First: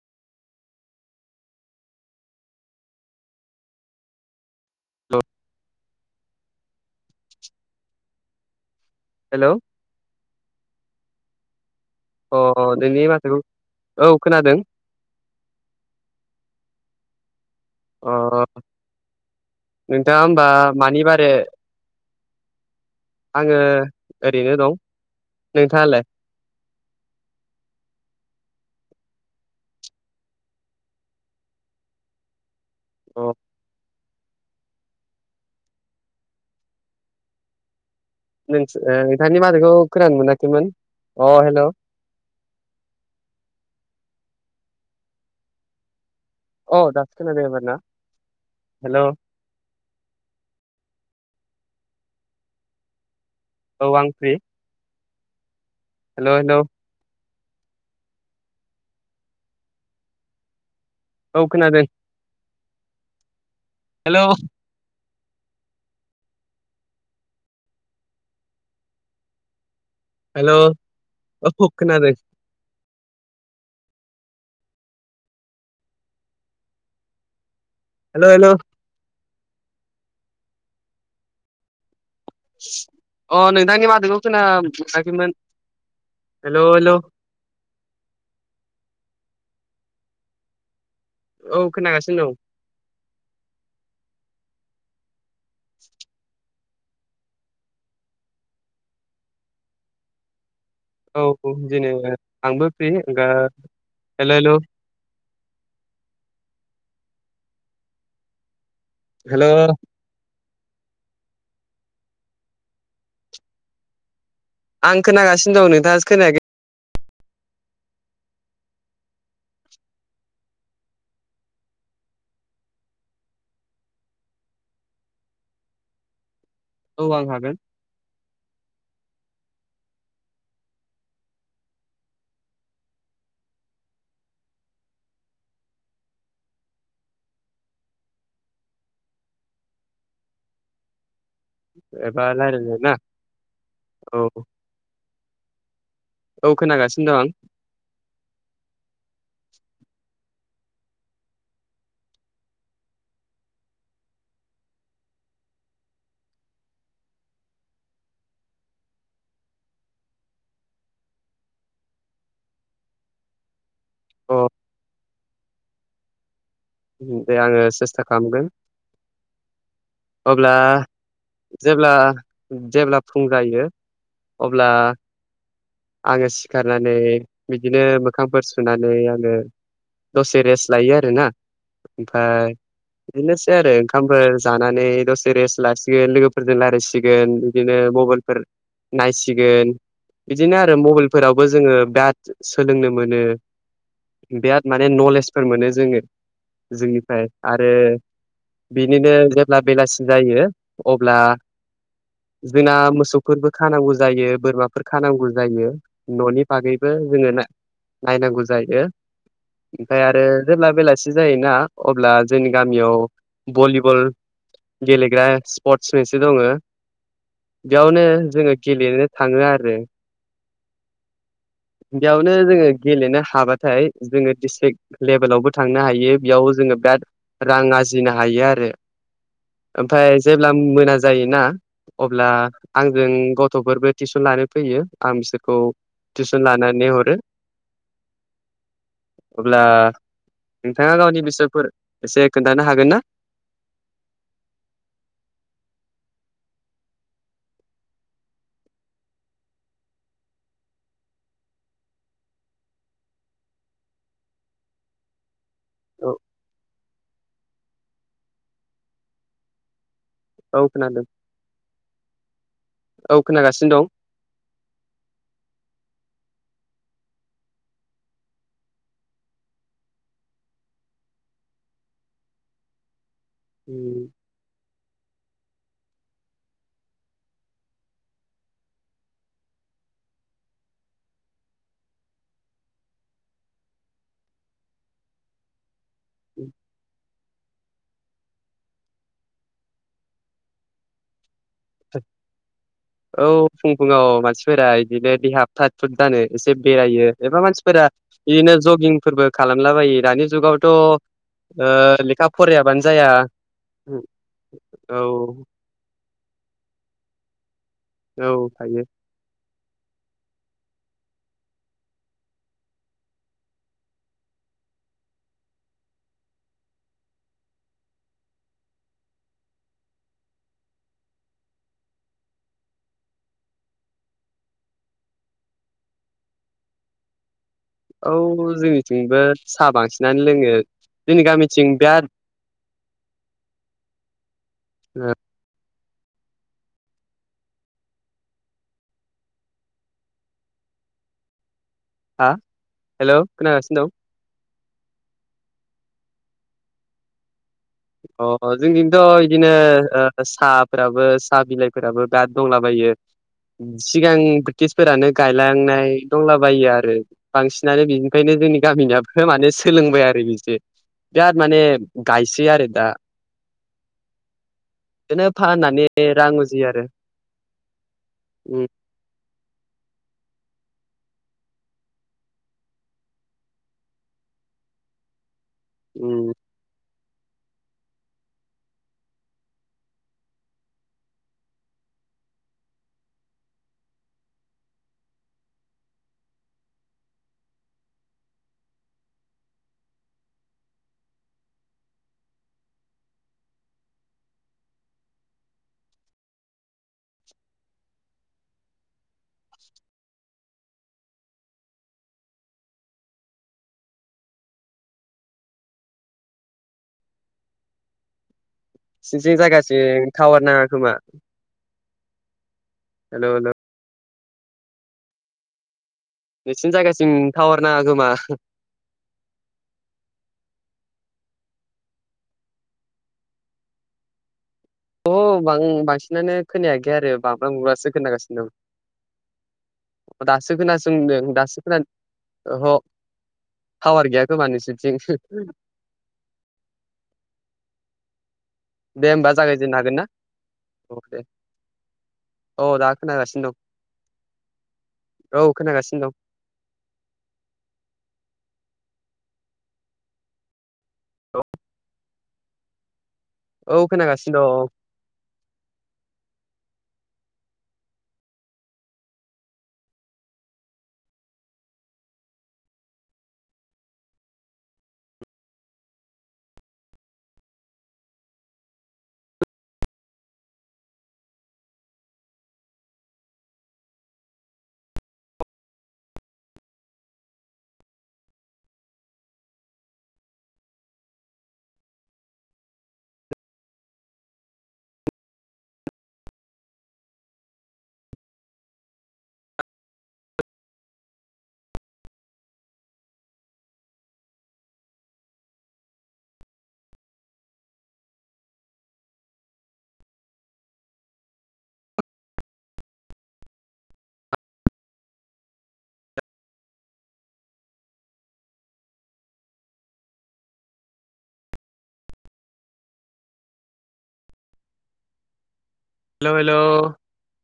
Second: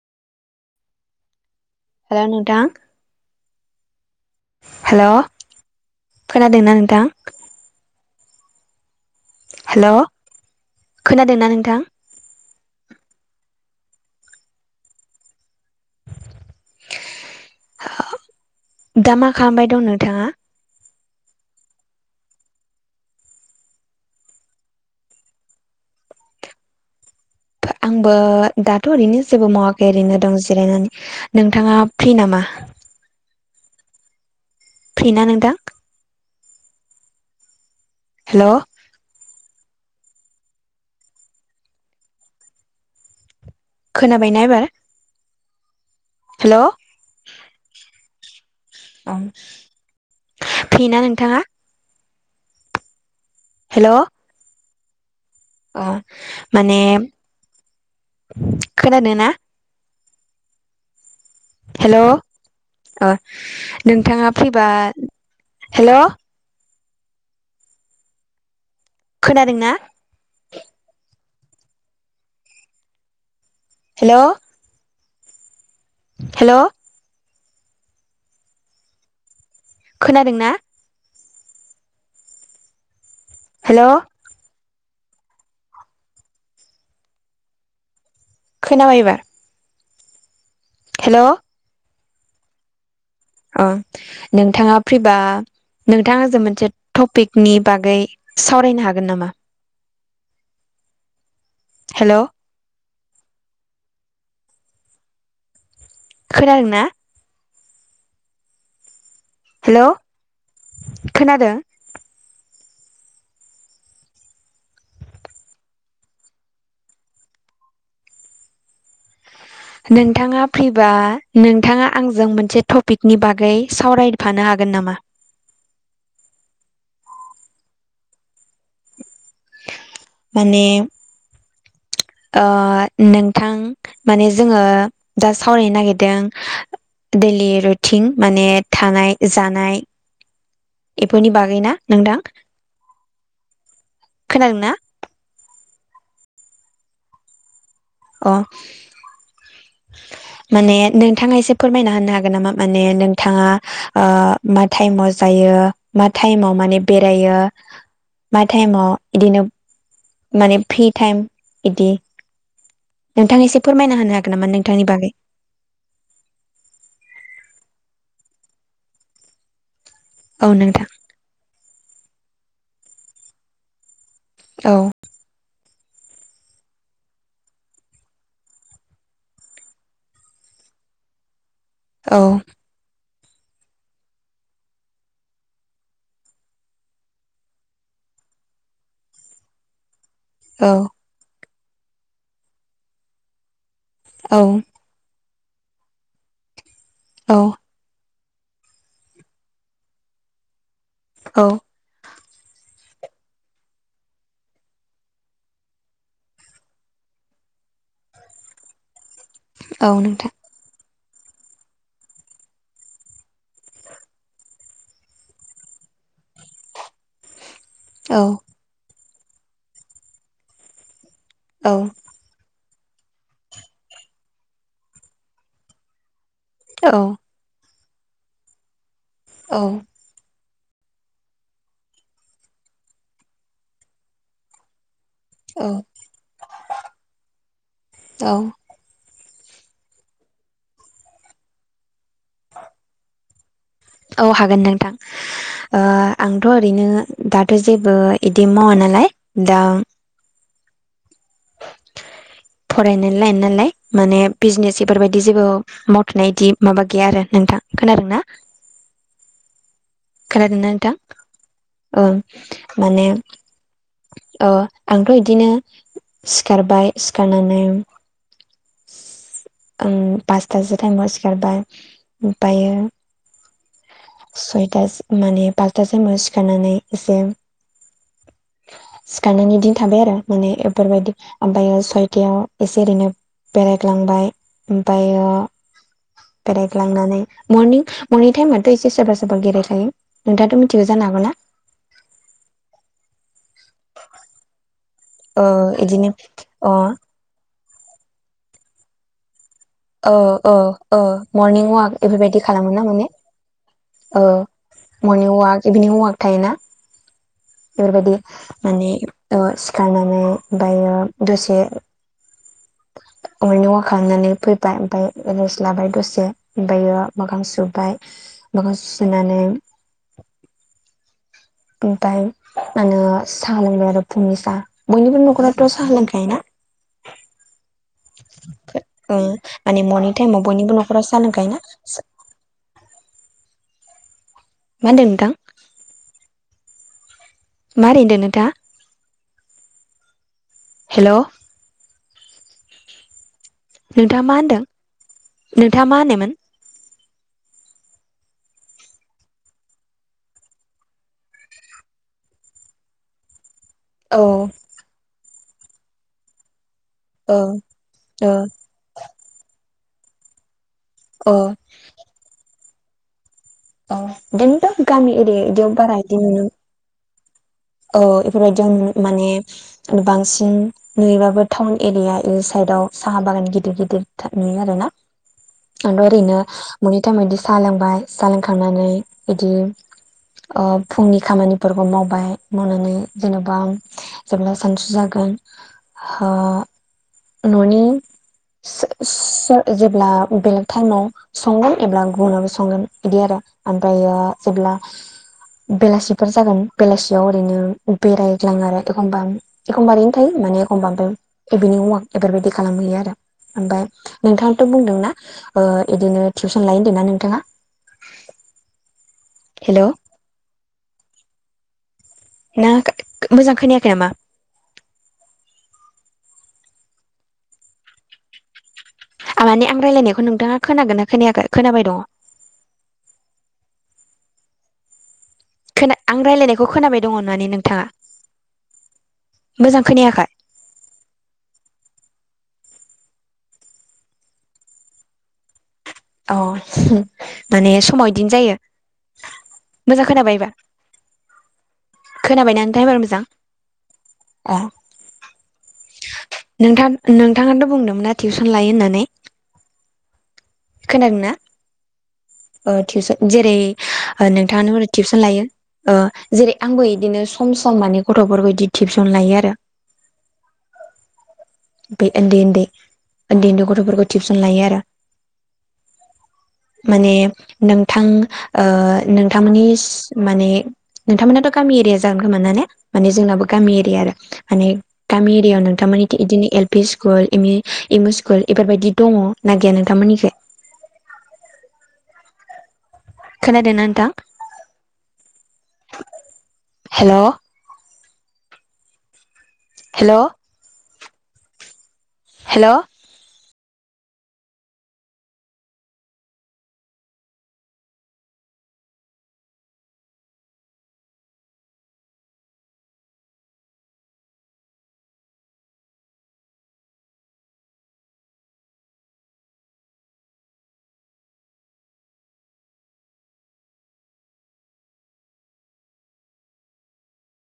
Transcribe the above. हेल' नोंथां हेल' खोनादोंना नोंथां हेलौ हेल' खोनादोंना नोंथां अ अ नोंनि माथोखौ औ खोनादों अ दा मा खालामबाय दं नोंथाङा? ओ मानि बारो आङो ओरैनो दं नोंथाङालाय? आंबो दाथ' ओरैनो जेबो मावाखै ओरैनो दं जिरायनानै नोंथाङा फ्रि नामा अ फ्रिना नोंथां हेलौ नों नोंथांनि माथौखौ खोनानो मोनाखैमोन अ हेल' खोनाबायना एबार हेलौ औ दासो खोनादों एबार ना हेल' [inaudible] फ्रिना नोंथाङा औ हेलौ आं फ्रि अ हेल' हेल' माने खोनादों ना औ खोनादों हेल अ हेल' नोंथाङा फिरि बा हेल' खोनादों ना हेल' अ खोनादों हेल' हेल' हेल' हेल' खोनादों ना अ नोंथांनि हेलौ माथौखौ खोनानो मोनाखैमोन हेल' हेल' खोनाबाय एबार हेल' औ खोनागासिनो दं अ नोंथाङा फ्रि बा नोंथाङा आंजों मोनसे टपिकनि बागै सावरायनो हागोन नामा औ बुं जेनेबा हेल' आंबो फ्रि गा हेलौ हेलौ खोनादों ना हेल' हेल' खोनादों आं खोनागासिनो दं नोंथाङासो खोनायाखै नोंथाङा फ्रिबा नोंथाङा आंजों मोनसे टपिकनि बागै सावरायफानो हागोन नामा औ आं हागोन माने ओ नोंथां माने जोङो दा सावरायनो नागिरदों डैलि रुटिन माने थानाय जानाय इफोरनि बागैना नोंथां एबा रायलायनो ना औ खोनादोंना औ खोनागासिनो दं आं अ माने नोंथाङा एसे फोरमायना होनो हागोन नामा माने नोंथाङा मा टाइमाव जायो मा टाइमाव माने बेरायो मा टाइमाव इदिनो माने फ्रि टाइम इदि नोंथां एसे फोरमायना होनो हागोन अ नामा नोंथांनि बागै दे आङो सेस्था खालामगोन औ अब्ला नोंथां जेब्ला जेब्ला फुं जायो अब्ला औ आङो सिखारनानै बिदिनो मोखांफोर सुनानै आङो दसे रेस्ट लायो आरोना औ ओमफाय बिदिनोसै आरो ओंखामफोर जानानै दसे रेस्ट लासिगोन लोगोफोरजों रालायसिगोन बिदिनो मबाइलफोर नायसिगोन बिदिनो आरो औ मबाइल फोरावबो जोङो बिराद सोलोंनो मोनो औ बिराद मा ने नलेजफोर मोनो जोङो जोंनिफ्राय औ आरो बिनिनो जेब्ला बेलासि जायो अब्ला औ जोंना मोसौफोरबो खानांगौ जायो बोरमाफोर खानांगौ जायो न'नि बागैबो जोङो नायनांगौ जायो औ ओमफाय आरो नोंथां जेब्ला बेलासि जायोना अब्ला जोंनि गामियाव भलिबल गेलेग्रा स्पर्टस मोनसे दङो बेयावनो औ जोङो गेलेनो थाङो आरो औ बेयावनो जोङो गेलेनो हाबाथाय जोङो डिस्ट्रिक लेबेलावबो थांनो हायो बेयाव जोङो औ बिराद रां आरजिनो हायो आरो औ ओमफ्राय जेब्ला मोना जायोना अब्ला आंजों गथ'फोरबो टिउसन लानो फैयो आं बिसोरखौ औ टिउसन लानानै हरो अब्ला नोंथाङा गावनि बिसयफोर एसे खोन्थानो हागोन ना औ हागोन नोंथां आंथ' ओरैनो दाथ' जेबो इदि मावा नालाय दा फरायनायनि लाइन नालाय माने बिजनेस इफोरबायदि जेबो औ मावथ'नाय इदि माबा गैया आरो नोंथां खोनादों ना औ खोनादोंना नोंथां खोनादों औ माने औ खोनागासिनो दं अ आंथ' इदिनो सिखारबाय सिखारनानै पासथासो टाइमाव सिखारबाय ओमफायो [unintelligible] सयथा माने पासथासोमाव सिखारनानै एसे सिखारनानै इदिनो थाबाय आरो माने बेफोरबायदि ओमफ्रायो सयथायाव एसे ओरैनो बेरायग्लांबाय ओमफ्रायो बेरायग्लांनानै मरनिं मरनिं टाइमाथ' एसे सोरबा सोरबा बेराय नै नोंथाङाथ' मिथिगो जानो हागौ ना? औ फुं फुङाव मानसि फोरा इदिनो देहा ओ फ्राथ फ्रोद इदिनो जानो एसे अ बेरायो एबा मानसिफोरा इदिनो जगिंफोरबो खालामलाबायो ओ दानि जुगावथ' ओ मरनिं वाक लेखा बेफोरबायदि खालामो ना फरायाबानो माने जाया। ओ मर्निं औ अवाक इभिनिं वाक थायोना बेफोरबायदि औ हायो माने ओ सिखारनानै दायो दसे मर्निं अवाक खालामनानै फैबाय ओमफ्राय रेस्ट लाबाय दसे ओमफ्रायो मोखां सुबाय मोखां सुनानै ओमफाय मा होनो सा लोंबाय आरो फुंनि सा बयनिबो नखराथ' सा लोंखायो ना? औ [inaudible] ओ जोंनिथिंबो साहा माने मरनिं बांसिनानो टाइमाव लोङो बयनिबो नखरा जोंनि सा लोंखायो ना? गामिथिं बिराद मा होनदो ओ नोंथां? मा रादो नोंथाङा हेल' हा हेल' खोनागासिनो दं। नोंथाङा मा होनदों नोंथाङा मा होननायमोन अ जोंजोंथ' इदिनो ओ साफोराबो सा बिलाइफोराबो बिराद दंलाबायो। सिगां औ ब्रिटिसफोरानो गायलांनाय दंलाबायो आरो। औ बांसिनानो औ बिनिफायनो जोंनि गामिनियाबो माने सोलोंबाय आरो बि जे [unintelligible] औ बिराद माने गायसै आरो दा अ इदिनोथ' गामि बिदिनो एरिया इदियाव फाननानै बारा इदि रां नुनो उजियो आरो औ उम इफोरबायदियाव माने बांसिन नुयोबाबो टाउन एरिया इ साइदाव साहा बागान गिदिर गिदिर नुयो आरोना। आंथ' उम ओरैनो मोनै टाइमाव इदि साहा लोंबाय साहा लोंखांनानै इदि अ फुंनि खामानिफोरखौ मावबाय। मावनानै जेनेबा जेब्ला सानसु जागोन ओ न'नि सो सोर जेब्ला बेलेग टाइमाव संगोन एब्ला गुबुनावो संगोन इदि आरो ओमफ्रायो जेब्ला बेलासेफोर जागोन बेलास सेयाव ओरैनो बेरायग्लाङो आरो एखमबा एखमबा ओरैनो थायो माने एखमबा ए बेनि बेनि मुवा बेफोरबायदि खालामहैयो आरो। ओमफ्राय नोंथाङाथ' बुंदोंना ओ बिदिनो टिउसन लाय होनदों ना नोंथाङा? नोंसिनिथिं हेलौ जायगाथिं टावार नाङा खोमा नों हेलौ हेलौ मोजां खोनायाखै नामा? नोंसिनि जायगासिम थावरनाङा खोमा? आं माने आं रायलायनायखौ नोंथाङा खोनागोनना खोनायाखै खोनाबाय दङ। अ बां खोना आं बांसिनानो रायलायनायखौ खोनायाखै खोनाबाय दङ आरो माने बांब्रा नोंथाङा बुब्रासो खोनागासिनो दं। मोजां खोनायाखै? दासो खोनासंदों दासो खोना अह टावार गैय खोमा नोंसिनिथिं अ माने समाव इदिनो जायो दे ओमबा जागायजेननो हागोन मोजां ना खोनाबायबा औ दे? खोनाबायना अ नोंथां दा एबार मोजां खोनागासिनो अ दं औ खोनागासिनो दं। नोंथां नोंथाङाथ' बुंदोंमोन ना टिउसन लायो होननानै खोनादोंना दं ओ टिउसन जेरै औ खोनागासिनो नोंथाङानो हरै टिबसन लायो ओ जेरै आंबो इदिनो सम सम माने गथ'फोरखौ इदि टिबसन लायो आरो। बै ओन्दै ओन्दै ओन्दै ओन्दै गथ'फोरखौ टिबसन लायो आरो। माने नोंथां ओ नोंथांमोननि माने नोंथांमोनाथ' गामि एरिया जागोन खोमा ना ने माने जोंनाबो गामि एरिया आरो माने गामि एरियायाव नोंथांमोनिखै इदिनो L P school M E school बेफोरबायदि दङ ना गैया नोंथांमोननिखौ खोनादोंना नोंथां हेल' हेल' हेल' हेल' हेल'